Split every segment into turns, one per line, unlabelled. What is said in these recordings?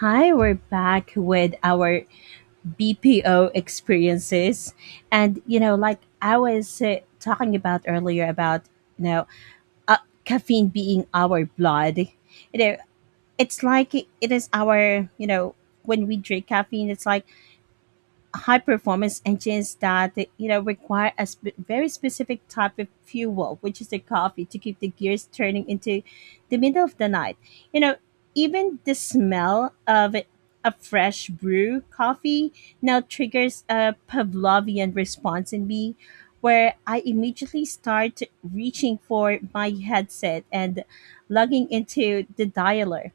Hi, we're back with our BPO experiences. And, like I was talking about earlier about, you know, uh, caffeine being our blood. It's like it is our, you know, when we drink caffeine, it's like high performance engines that require a very specific type of fuel, which is the coffee to keep the gears turning into the middle of the night you know Even the smell of a fresh brew coffee now triggers a pavlovian response in me, where I immediately start reaching for my headset and logging into the dialer.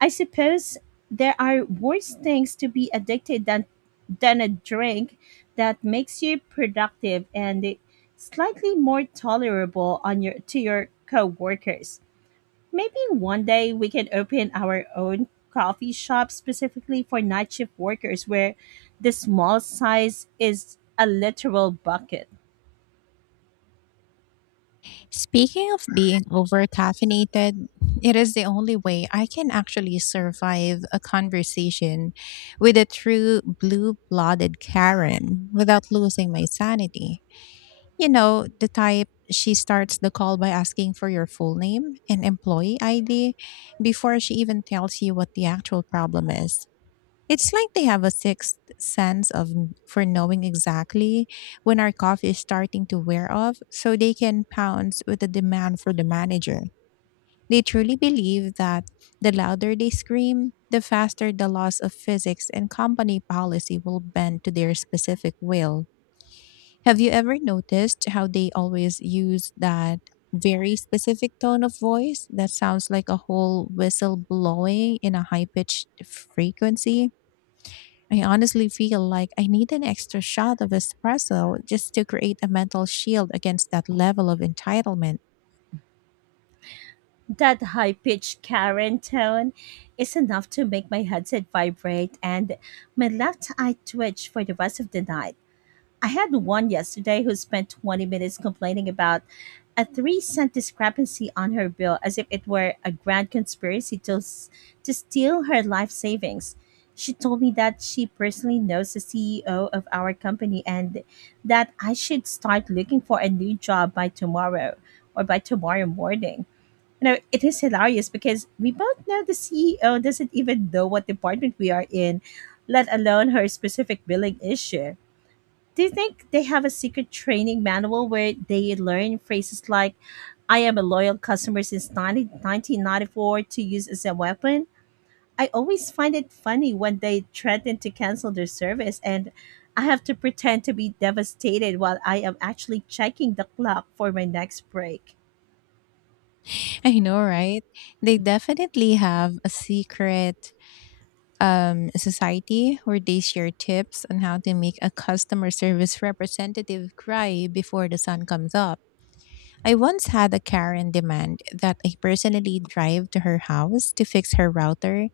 I suppose there are worse things to be addicted than a drink that makes you productive and slightly more tolerable on your coworkers. Maybe one day we can open our own coffee shop specifically for night shift workers where the small size is a literal bucket.
Speaking of being over caffeinated, it is the only way I can actually survive a conversation with a true blue blooded Karen without losing my sanity. You know, the type she starts the call by asking for your full name and employee ID before she even tells you what the actual problem is. It's like they have a sixth sense of for knowing exactly when our coffee is starting to wear off so they can pounce with a demand for the manager. They truly believe that the louder they scream, the faster the laws of physics and company policy will bend to their specific will. Have you ever noticed how they always use that very specific tone of voice that sounds like a whole whistle blowing in a high pitched frequency? I honestly feel like I need an extra shot of espresso just to create a mental shield against that level of entitlement.
That high pitched Karen tone is enough to make my headset vibrate and my left eye twitch for the rest of the night. I had one yesterday who spent 20 minutes complaining about a 3 cent discrepancy on her bill as if it were a grand conspiracy to steal her life savings. She told me that she personally knows the CEO of our company, and that I should start looking for a new job by tomorrow, or by tomorrow morning. It is hilarious because we both know the CEO doesn't even know what department we are in, let alone her specific billing issue. Do you think they have a secret training manual where they learn phrases like, I am a loyal customer since 1994, to use as a weapon? I always find it funny when they threaten to cancel their service and I have to pretend to be devastated while I am actually checking the clock for my next break.
I know, right? They definitely have a secret society where they share tips on how to make a customer service representative cry before the sun comes up. I once had a Karen demand that I personally drive to her house to fix her router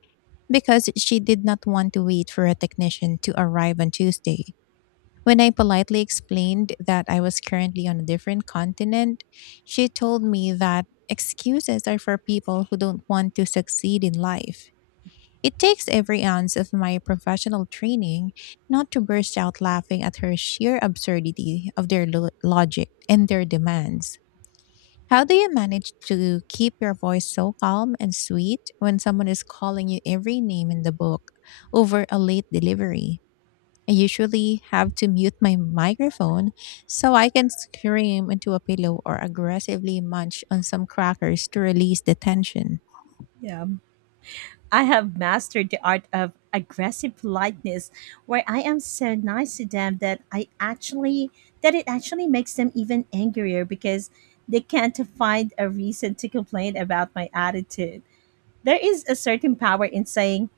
because she did not want to wait for a technician to arrive on Tuesday. When I politely explained that I was currently on a different continent, she told me that excuses are for people who don't want to succeed in life. It takes every ounce of my professional training not to burst out laughing at her sheer absurdity of their logic and their demands. How do you manage to keep your voice so calm and sweet when someone is calling you every name in the book over a late delivery? I usually have to mute my microphone so I can scream into a pillow or aggressively munch on some crackers to release the tension.
Yeah. I have mastered the art of aggressive politeness, where I am so nice to them that I actually that it actually makes them even angrier because they can't find a reason to complain about my attitude. There is a certain power in saying,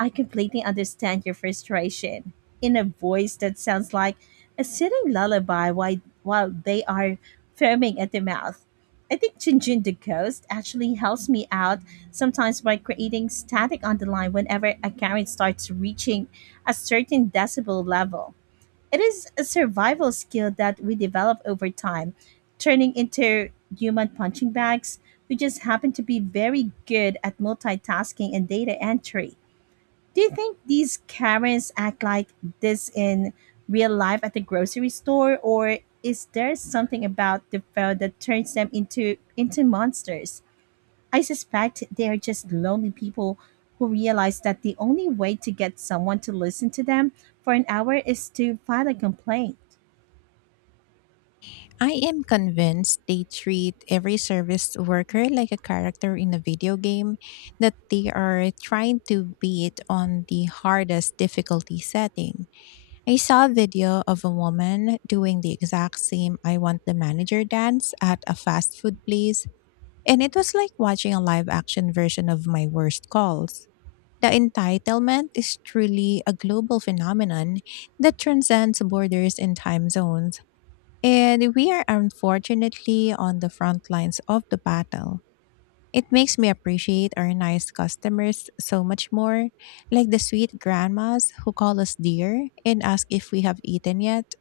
I completely understand your frustration, in a voice that sounds like a sitting lullaby while they are foaming at the mouth. I think Jinjin the Ghost actually helps me out sometimes by creating static on the line whenever a current starts reaching a certain decibel level. It is a survival skill that we develop over time, turning into human punching bags who just happen to be very good at multitasking and data entry. Do you think these Karens act like this in real life at the grocery store, or is there something about the food that turns them into monsters? I suspect they are just lonely people who realize that the only way to get someone to listen to them for an hour is to file a complaint.
I am convinced they treat every service worker like a character in a video game that they are trying to beat on the hardest difficulty setting. I saw a video of a woman doing the exact same "I want the manager" dance at a fast food place, and it was like watching a live action version of my worst calls. The entitlement is truly a global phenomenon that transcends borders and time zones. And we are unfortunately on the front lines of the battle. It makes me appreciate our nice customers so much more, like the sweet grandmas who call us dear and ask if we have eaten yet.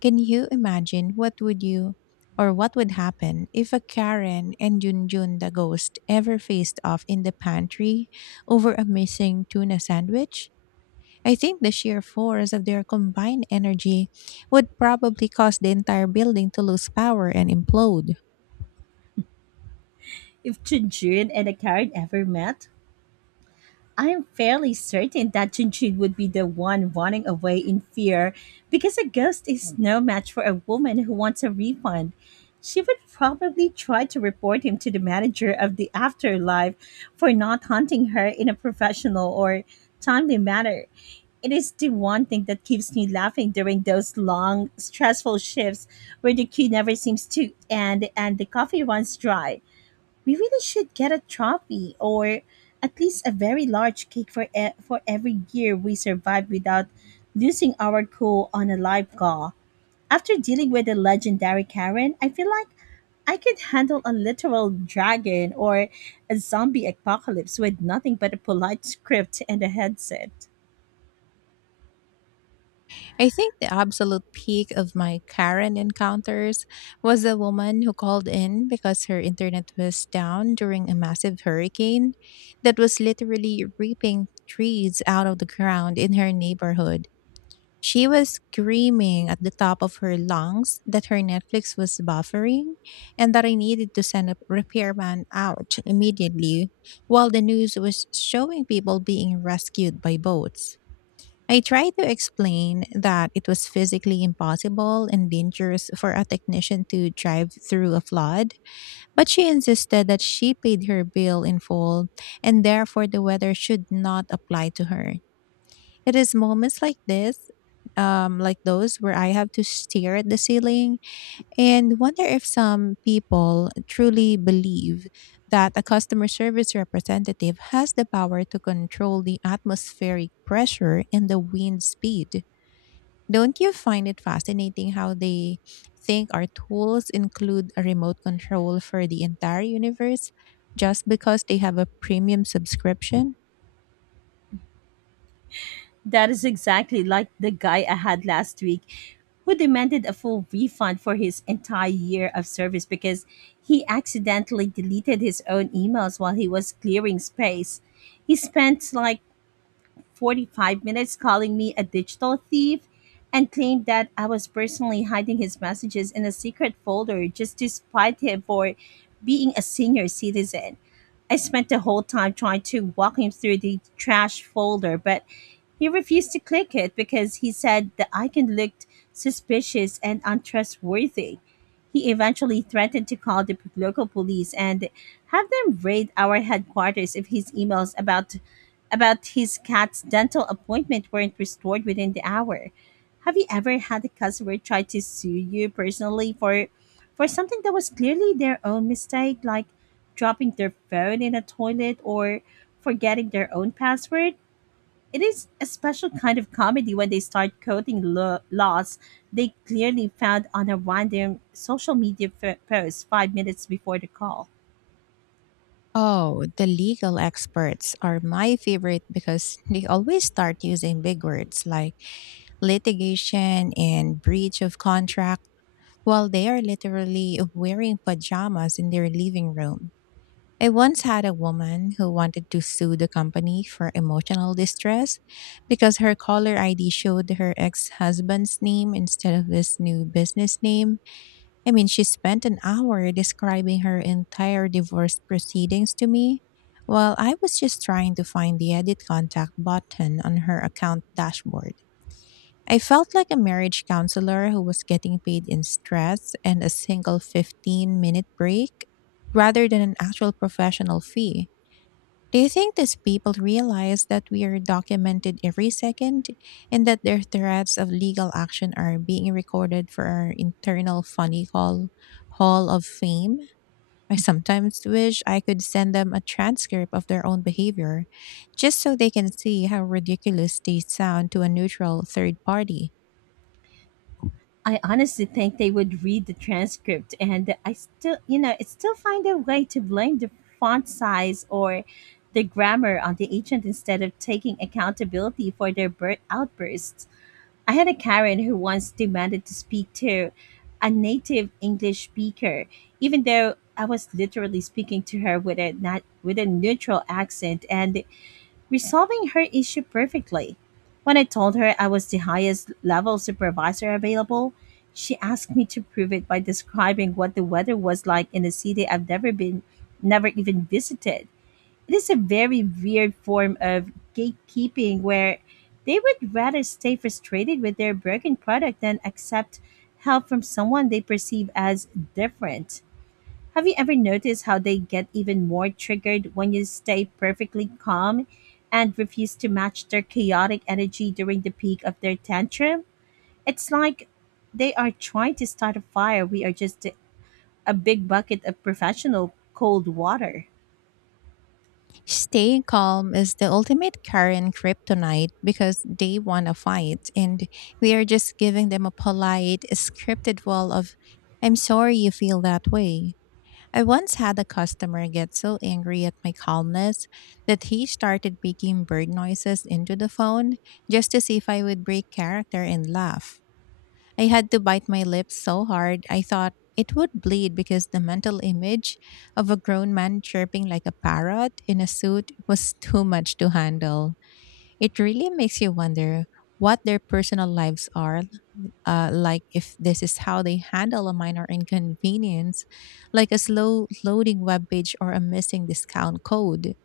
Can you imagine what would you, or what would happen if a Karen and Junjun the ghost ever faced off in the pantry over a missing tuna sandwich? I think the sheer force of their combined energy would probably cause the entire building to lose power and implode.
If Jun and a Karen ever met, I'm fairly certain that Junjun would be the one running away in fear, because a ghost is no match for a woman who wants a refund. She would probably try to report him to the manager of the afterlife for not hunting her in a professional or timely manner. It is the one thing that keeps me laughing during those long, stressful shifts where the queue never seems to end and the coffee runs dry. We really should get a trophy, or at least a very large cake, for every year we survived without losing our cool on a live call. After dealing with the legendary Karen, I feel like I could handle a literal dragon or a zombie apocalypse with nothing but a polite script and a headset.
I think the absolute peak of my Karen encounters was a woman who called in because her internet was down during a massive hurricane that was literally ripping trees out of the ground in her neighborhood. She was screaming at the top of her lungs that her Netflix was buffering and that I needed to send a repairman out immediately while the news was showing people being rescued by boats. I tried to explain that it was physically impossible and dangerous for a technician to drive through a flood, but she insisted that she paid her bill in full and therefore the weather should not apply to her. It is moments like like those where I have to stare at the ceiling and wonder if some people truly believe that a customer service representative has the power to control the atmospheric pressure and the wind speed. Don't you find it fascinating how they think our tools include a remote control for the entire universe just because they have a premium subscription?
That is exactly like the guy I had last week, who demanded a full refund for his entire year of service because he accidentally deleted his own emails while he was clearing space. He spent like 45 minutes calling me a digital thief and claimed that I was personally hiding his messages in a secret folder, just to spite him for being a senior citizen. I spent the whole time trying to walk him through the trash folder, but he refused to click it because he said the icon looked suspicious and untrustworthy. He eventually threatened to call the local police and have them raid our headquarters if his emails about his cat's dental appointment weren't restored within the hour. Have you ever had a customer try to sue you personally for something that was clearly their own mistake, like dropping their phone in a toilet or forgetting their own password? It is a special kind of comedy when they start quoting laws they clearly found on a random social media post 5 minutes before the call.
Oh, the legal experts are my favorite because they always start using big words like litigation and breach of contract while they are literally wearing pajamas in their living room. I once had a woman who wanted to sue the company for emotional distress because her caller ID showed her ex husband's name instead of his new business name. I mean, she spent an hour describing her entire divorce proceedings to me while I was just trying to find the edit contact button on her account dashboard. I felt like a marriage counselor who was getting paid in stress and a single 15-minute break rather than an actual professional fee. Do you think these people realize that we are documented every second, and that their threats of legal action are being recorded for our internal funny call hall of fame? I sometimes wish I could send them a transcript of their own behavior, just so they can see how ridiculous they sound to a neutral third party.
I honestly think they would read the transcript and I still, you know, it still find a way to blame the font size or the grammar on the agent instead of taking accountability for their outbursts. I had a Karen who once demanded to speak to a native English speaker, even though I was literally speaking to her with a not with a neutral accent and resolving her issue perfectly. When I told her I was the highest level supervisor available, she asked me to prove it by describing what the weather was like in a city I've never been, never even visited. It is a very weird form of gatekeeping, where they would rather stay frustrated with their broken product than accept help from someone they perceive as different. Have you ever noticed how they get even more triggered when you stay perfectly calm and refuse to match their chaotic energy during the peak of their tantrum? It's like they are trying to start a fire. We are just a big bucket of professional cold water.
Staying calm is the ultimate Karen kryptonite because they want to fight and we are just giving them a polite, scripted wall of, "I'm sorry you feel that way." I once had a customer get so angry at my calmness that he started making bird noises into the phone just to see if I would break character and laugh. I had to bite my lips so hard I thought it would bleed, because the mental image of a grown man chirping like a parrot in a suit was too much to handle. It really makes you wonder what their personal lives are like. If this is how they handle a minor inconvenience like a slow loading web page or a missing discount code,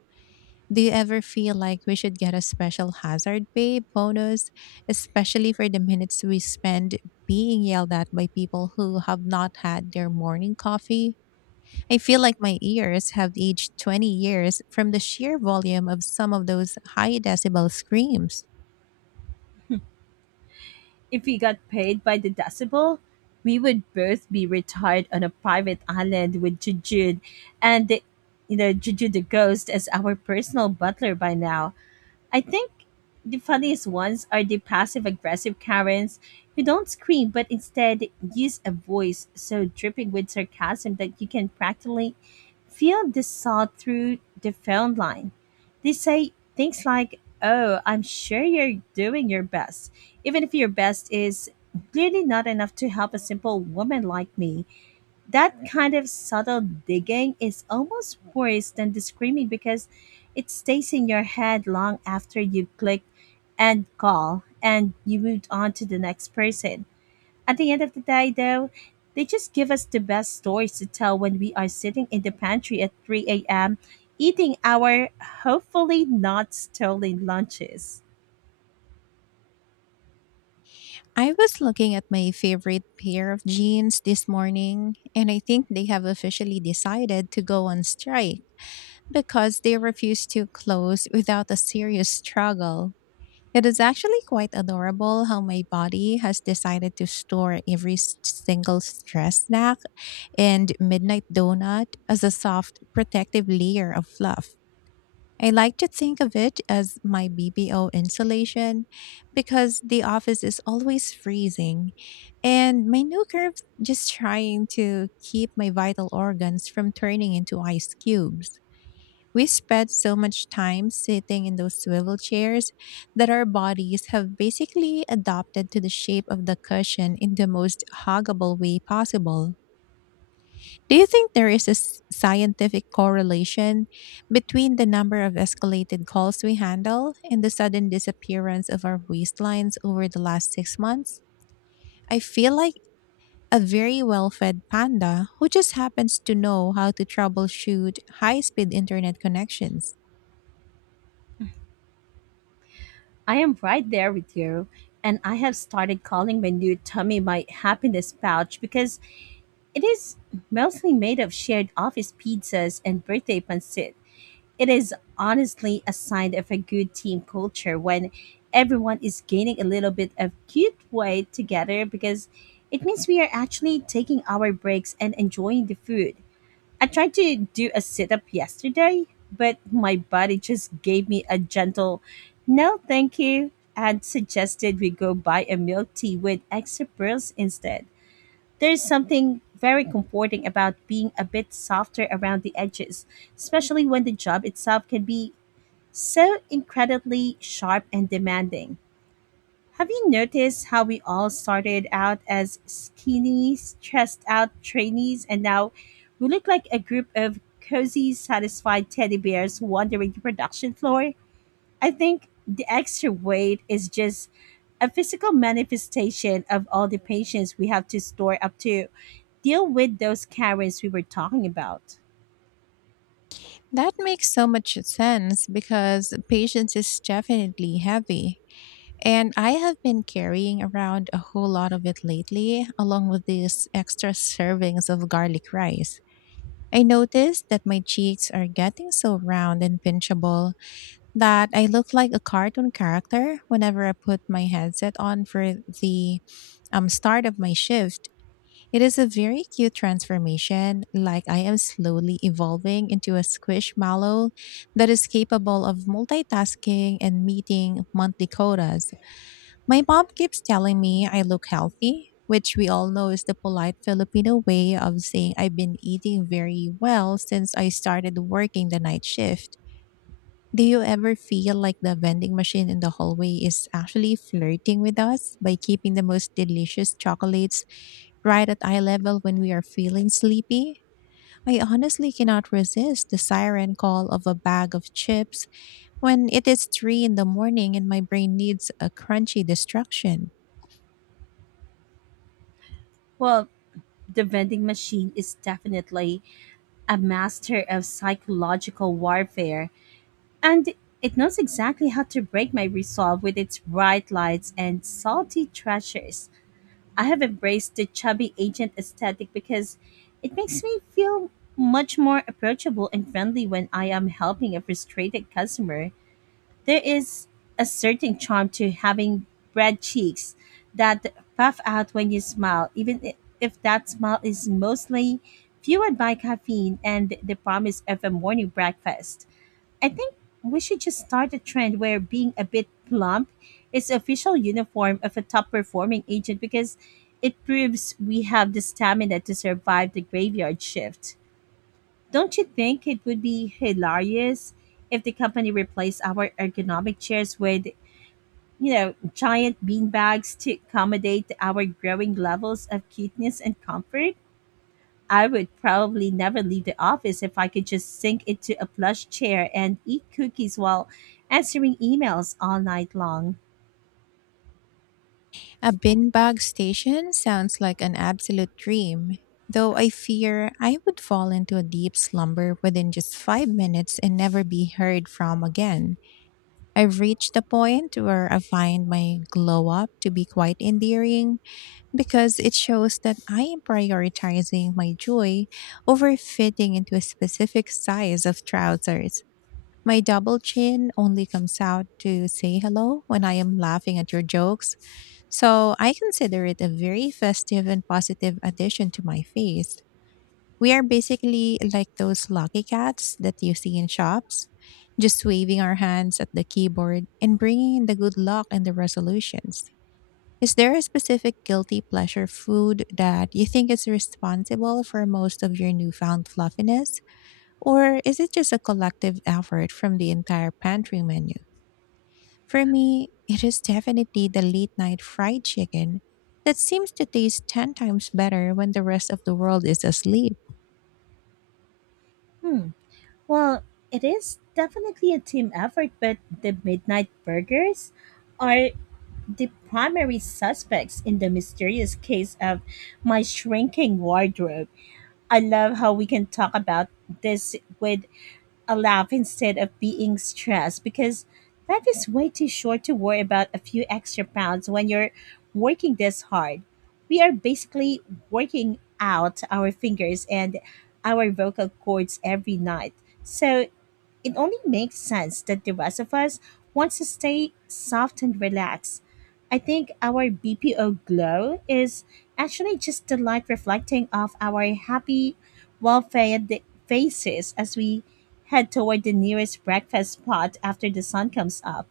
do you ever feel like we should get a special hazard pay bonus, especially for the minutes we spend being yelled at by people who have not had their morning coffee? I feel like my ears have aged 20 years from the sheer volume of some of those high decibel screams.
If we got paid by the decibel, we would both be retired on a private island with Jujud and the, you know Juju the ghost as our personal butler by now. I think the funniest ones are the passive aggressive Karens, who don't scream but instead use a voice so dripping with sarcasm that you can practically feel the saw through the phone line. They say things like, Oh, I'm sure you're doing your best, even if your best is clearly not enough to help a simple woman like me. That kind of subtle digging is almost worse than the screaming, because it stays in your head long after you've clicked end call and you moved on to the next person. At the end of the day, though, they just give us the best stories to tell when we are sitting in the pantry at 3 a.m., eating our hopefully not stolen lunches.
I was looking at my favorite pair of jeans this morning, and I think they have officially decided to go on strike because they refuse to close without a serious struggle. It is actually quite adorable how my body has decided to store every single stress snack and midnight donut as a soft protective layer of fluff. I like to think of it as my BBO insulation, because the office is always freezing and my new curves just trying to keep my vital organs from turning into ice cubes. We spend so much time sitting in those swivel chairs that our bodies have basically adopted to the shape of the cushion in the most huggable way possible. Do you think there is a scientific correlation between the number of escalated calls we handle and the sudden disappearance of our waistlines over the last six months? I feel like a very well fed panda who just happens to know how to troubleshoot high speed internet connections.
I am right there with you, and I have started calling my new tummy my happiness pouch because it is mostly made of shared office pizzas and birthday pancit. It is honestly a sign of a good team culture when everyone is gaining a little bit of cute weight together, because it means we are actually taking our breaks and enjoying the food. I tried to do a sit up yesterday, but my body just gave me a gentle no, thank you, and suggested we go buy a milk tea with extra pearls instead. There's something very comforting about being a bit softer around the edges, especially when the job itself can be so incredibly sharp and demanding. Have you noticed how we all started out as skinny, stressed out trainees, and now we look like a group of cozy, satisfied teddy bears wandering the production floor? I think the extra weight is just a physical manifestation of all the patience we have to store up to deal with those Karens we were talking about.
That makes so much sense, because patience is definitely heavy. And I have been carrying around a whole lot of it lately, along with these extra servings of garlic rice. I noticed that my cheeks are getting so round and pinchable that I look like a cartoon character whenever I put my headset on for the start of my shift. It is a very cute transformation, like I am slowly evolving into a squishmallow that is capable of multitasking and meeting monthly quotas. My mom keeps telling me I look healthy, which we all know is the polite Filipino way of saying I've been eating very well since I started working the night shift. Do you ever feel like the vending machine in the hallway is actually flirting with us by keeping the most delicious chocolates right at eye level when we are feeling sleepy? I honestly cannot resist the siren call of a bag of chips when it is 3 a.m. in the morning and my brain needs a crunchy distraction.
Well, the vending machine is definitely a master of psychological warfare, and it knows exactly how to break my resolve with its bright lights and salty treasures. I have embraced the chubby agent aesthetic because it makes me feel much more approachable and friendly when I am helping a frustrated customer. There is a certain charm to having red cheeks that puff out when you smile, if that smile is mostly fueled by caffeine and the promise of a morning breakfast. I think we should just start a trend where being a bit plump is the official uniform of a top performing agent, because it proves we have the stamina to survive the graveyard shift. Don't you think it would be hilarious if the company replaced our ergonomic chairs with giant beanbags to accommodate our growing levels of cuteness and comfort? I would probably never leave the office if I could just sink into a plush chair and eat cookies while answering emails all night long.
A bin bag station sounds like an absolute dream, though I fear I would fall into a deep slumber within just five minutes and never be heard from again. I've reached the point where I find my glow up to be quite endearing, because it shows that I am prioritizing my joy over fitting into a specific size of trousers. My double chin only comes out to say hello when I am laughing at your jokes, so I consider it a very festive and positive addition to my face. We are basically like those lucky cats that you see in shops, just waving our hands at the keyboard and bringing in the good luck and the resolutions. Is there a specific guilty pleasure food that you think is responsible for most of your newfound fluffiness? Or is it just a collective effort from the entire pantry menu? For me, it is definitely the late night fried chicken that seems to taste 10 times better when the rest of the world is asleep.
Hmm. Well, it is definitely a team effort, but the midnight burgers are the primary suspects in the mysterious case of my shrinking wardrobe. I love how we can talk about this with a laugh instead of being stressed because life is way too short to worry about a few extra pounds when you're working this hard. We are basically working out our fingers and our vocal cords every night. So it only makes sense that the rest of us wants to stay soft and relaxed. I think our BPO glow is actually just the light reflecting off our happy, well fed faces as we head toward the nearest breakfast spot after the sun comes up.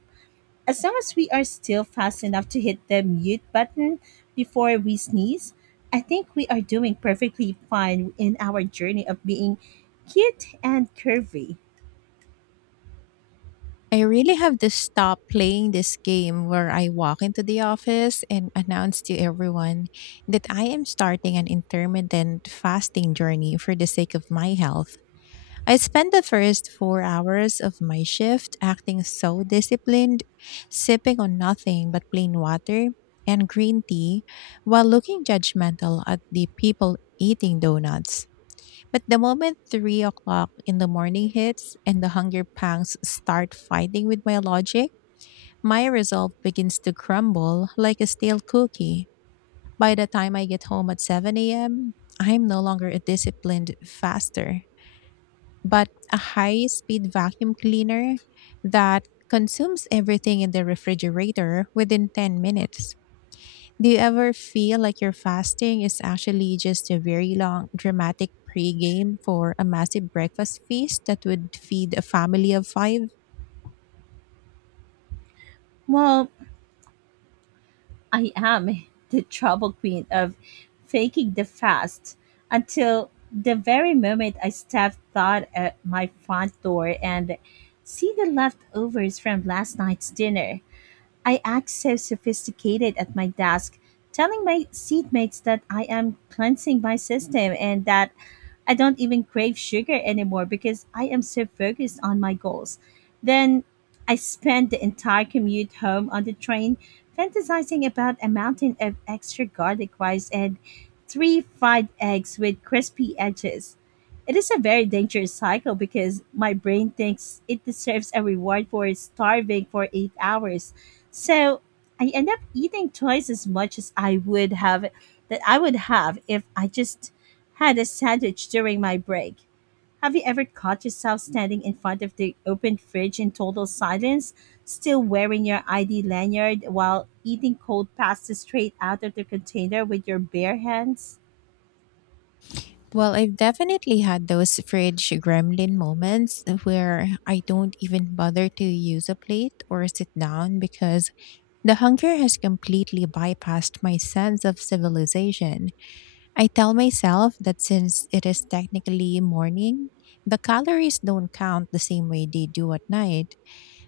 As long as we are still fast enough to hit the mute button before we sneeze, I think we are doing perfectly fine in our journey of being cute and curvy.
I really have to stop playing this game where I walk into the office and announce to everyone that I am starting an intermittent fasting journey for the sake of my health. I spend the first 4 hours of my shift acting so disciplined, sipping on nothing but plain water and green tea while looking judgmental at the people eating donuts. But the moment 3 o'clock in the morning hits and the hunger pangs start fighting with my logic, my resolve begins to crumble like a stale cookie. By the time I get home at 7 a.m., I'm no longer a disciplined faster, but a high speed vacuum cleaner that consumes everything in the refrigerator within 10 minutes. Do you ever feel like your fasting is actually just a very long, dramatic pregame for a massive breakfast feast that would feed a family of five?
Well, I am the trouble queen of faking the fast until the very moment I step thought at my front door and see the leftovers from last night's dinner. I act so sophisticated at my desk, telling my seatmates that I am cleansing my system and that I don't even crave sugar anymore because I am so focused on my goals. Then I spend the entire commute home on the train fantasizing about a mountain of extra garlic rice and three fried eggs with crispy edges. It is a very dangerous cycle because my brain thinks it deserves a reward for starving for 8 hours, so I end up eating twice as much as I would have if I just had a sandwich during my break. Have you ever caught yourself standing in front of the open fridge in total silence, still wearing your ID lanyard while eating cold pasta straight out of the container with your bare hands?
Well, I've definitely had those fridge gremlin moments where I don't even bother to use a plate or sit down, because the hunger has completely bypassed my sense of civilization. I tell myself that since it is technically morning, the calories don't count the same way they do at night,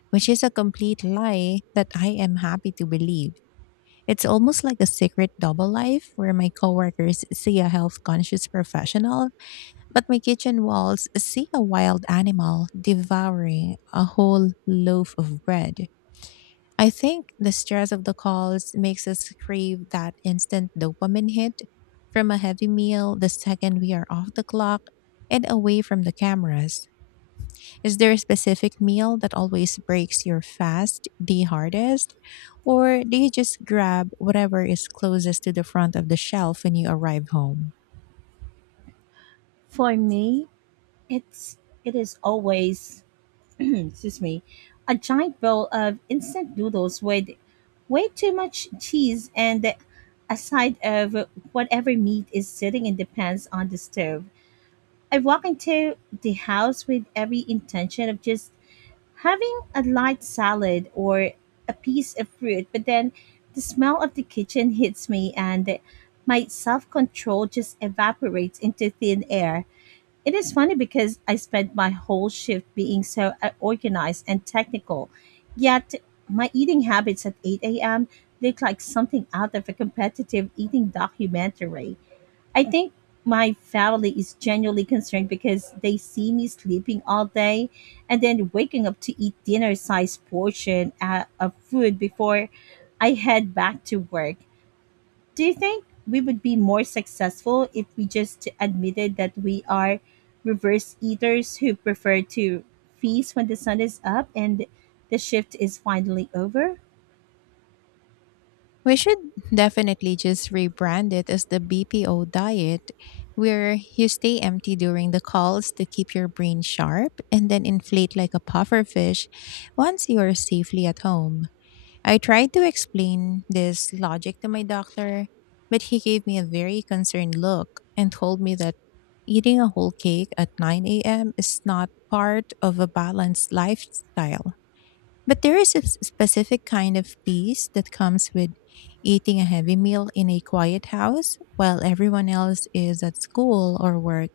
which is a complete lie that I am happy to believe. It's almost like a secret double life where my coworkers see a health conscious professional, but my kitchen walls see a wild animal devouring a whole loaf of bread. I think the stress of the calls makes us crave that instant dopamine hit from a heavy meal the second we are off the clock and away from the cameras. Is there a specific meal that always breaks your fast the hardest? Or do you just grab whatever is closest to the front of the shelf when you arrive home?
For me, it's it is always excuse me, a giant bowl of instant noodles with way too much cheese and a side of whatever meat is sitting in the pans on the stove. I walk into the house with every intention of just having a light salad or a piece of fruit, but then the smell of the kitchen hits me and my self control just evaporates into thin air. It is funny because I spent my whole shift being so organized and technical, yet my eating habits at 8 a.m. look like something out of a competitive eating documentary. I think my family is genuinely concerned because they see me sleeping all day and then waking up to eat dinner sized portion of food before I head back to work. Do you think we would be more successful if we just admitted that we are reverse eaters who prefer to feast when the sun is up and the shift is finally over?
We should definitely just rebrand it as the BPO diet, where you stay empty during the calls to keep your brain sharp and then inflate like a puffer fish once you are safely at home. I tried to explain this logic to my doctor, but he gave me a very concerned look and told me that eating a whole cake at 9 a.m. is not part of a balanced lifestyle. But there is a specific kind of peace that comes with eating a heavy meal in a quiet house while everyone else is at school or work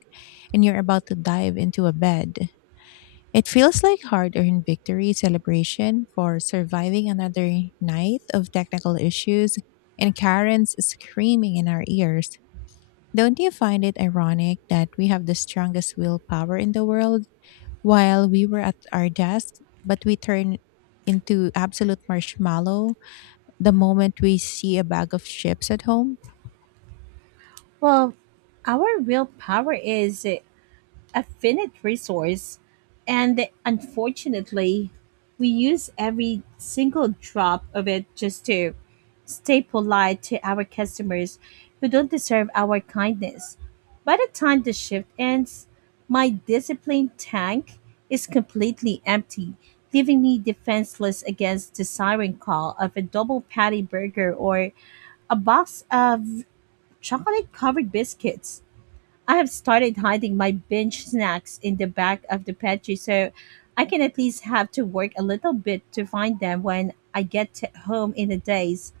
and you're about to dive into a bed. It feels like hard earned victory celebration for surviving another night of technical issues and Karen's screaming in our ears. Don't you find it ironic that we have the strongest willpower in the world while we were at our desk, but we turn into absolute marshmallow the moment we see a bag of chips at home?
Well, our real power is a finite resource, and unfortunately, we use every single drop of it just to stay polite to our customers who don't deserve our kindness. By the time the shift ends, my discipline tank is completely empty, leaving me defenseless against the siren call of a double patty burger or a box of chocolate covered biscuits. I have started hiding my binge snacks in the back of the pantry so I can at least have to work a little bit to find them when I get home in a days.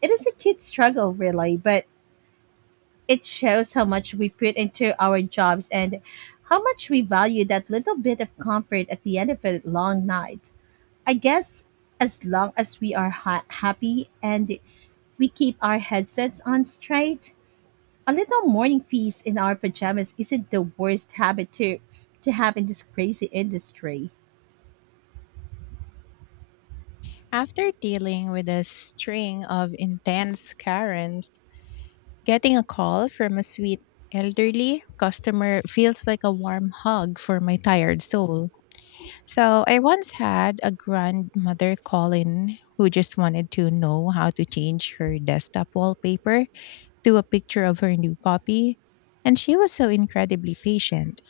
It is a kid struggle really, but it shows how much we put into our jobs and how much we value that little bit of comfort at the end of a long night. I guess as long as we are happy and we keep our headsets on straight, a little morning feast in our pajamas isn't the worst habit to have in this crazy industry.
After dealing with a string of intense Karens, getting a call from a sweet elderly customer feels like a warm hug for my tired soul. So, I once had a grandmother call in who just wanted to know how to change her desktop wallpaper to a picture of her new puppy. And she was so incredibly patient.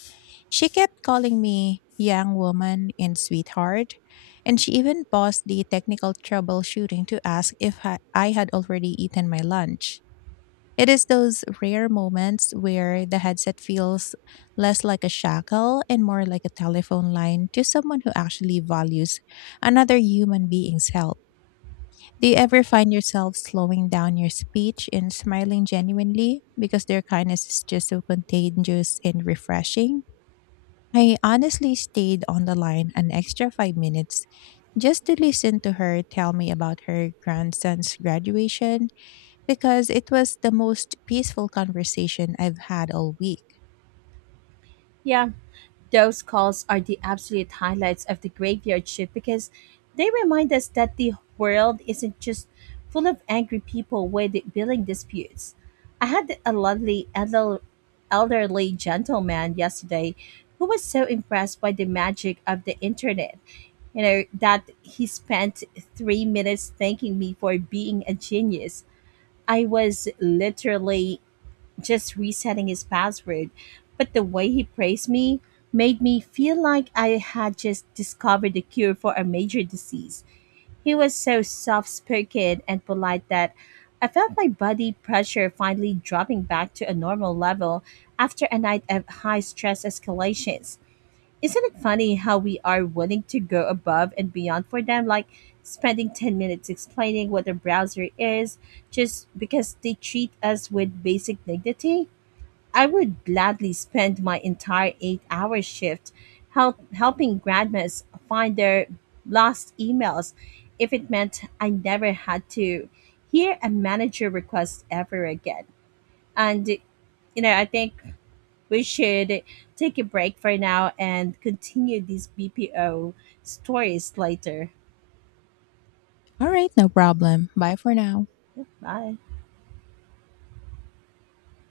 She kept calling me young woman and sweetheart. And she even paused the technical troubleshooting to ask if I had already eaten my lunch. It is those rare moments where the headset feels less like a shackle and more like a telephone line to someone who actually values another human being's help. Do you ever find yourself slowing down your speech and smiling genuinely because their kindness is just so contagious and refreshing? I honestly stayed on the line an extra 5 minutes just to listen to her tell me about her grandson's graduation, because it was the most peaceful conversation I've had all week.
Yeah, those calls are the absolute highlights of the graveyard shift because they remind us that the world isn't just full of angry people with billing disputes. I had a lovely elderly gentleman yesterday who was so impressed by the magic of the internet, you know, that he spent 3 minutes thanking me for being a genius. I was literally just resetting his password, but the way he praised me made me feel like I had just discovered the cure for a major disease. He was so soft spoken and polite that I felt my body pressure finally dropping back to a normal level after a night of high stress escalations. Isn't it funny how we are willing to go above and beyond for them, like spending 10 minutes explaining what a browser is just because they treat us with basic dignity? I would gladly spend my entire 8 hour shift helping grandmas find their lost emails if it meant I never had to hear a manager request ever again. And, you know, I think we should take a break for now and continue these BPO stories later.
All right, no problem. Bye for now.
Bye.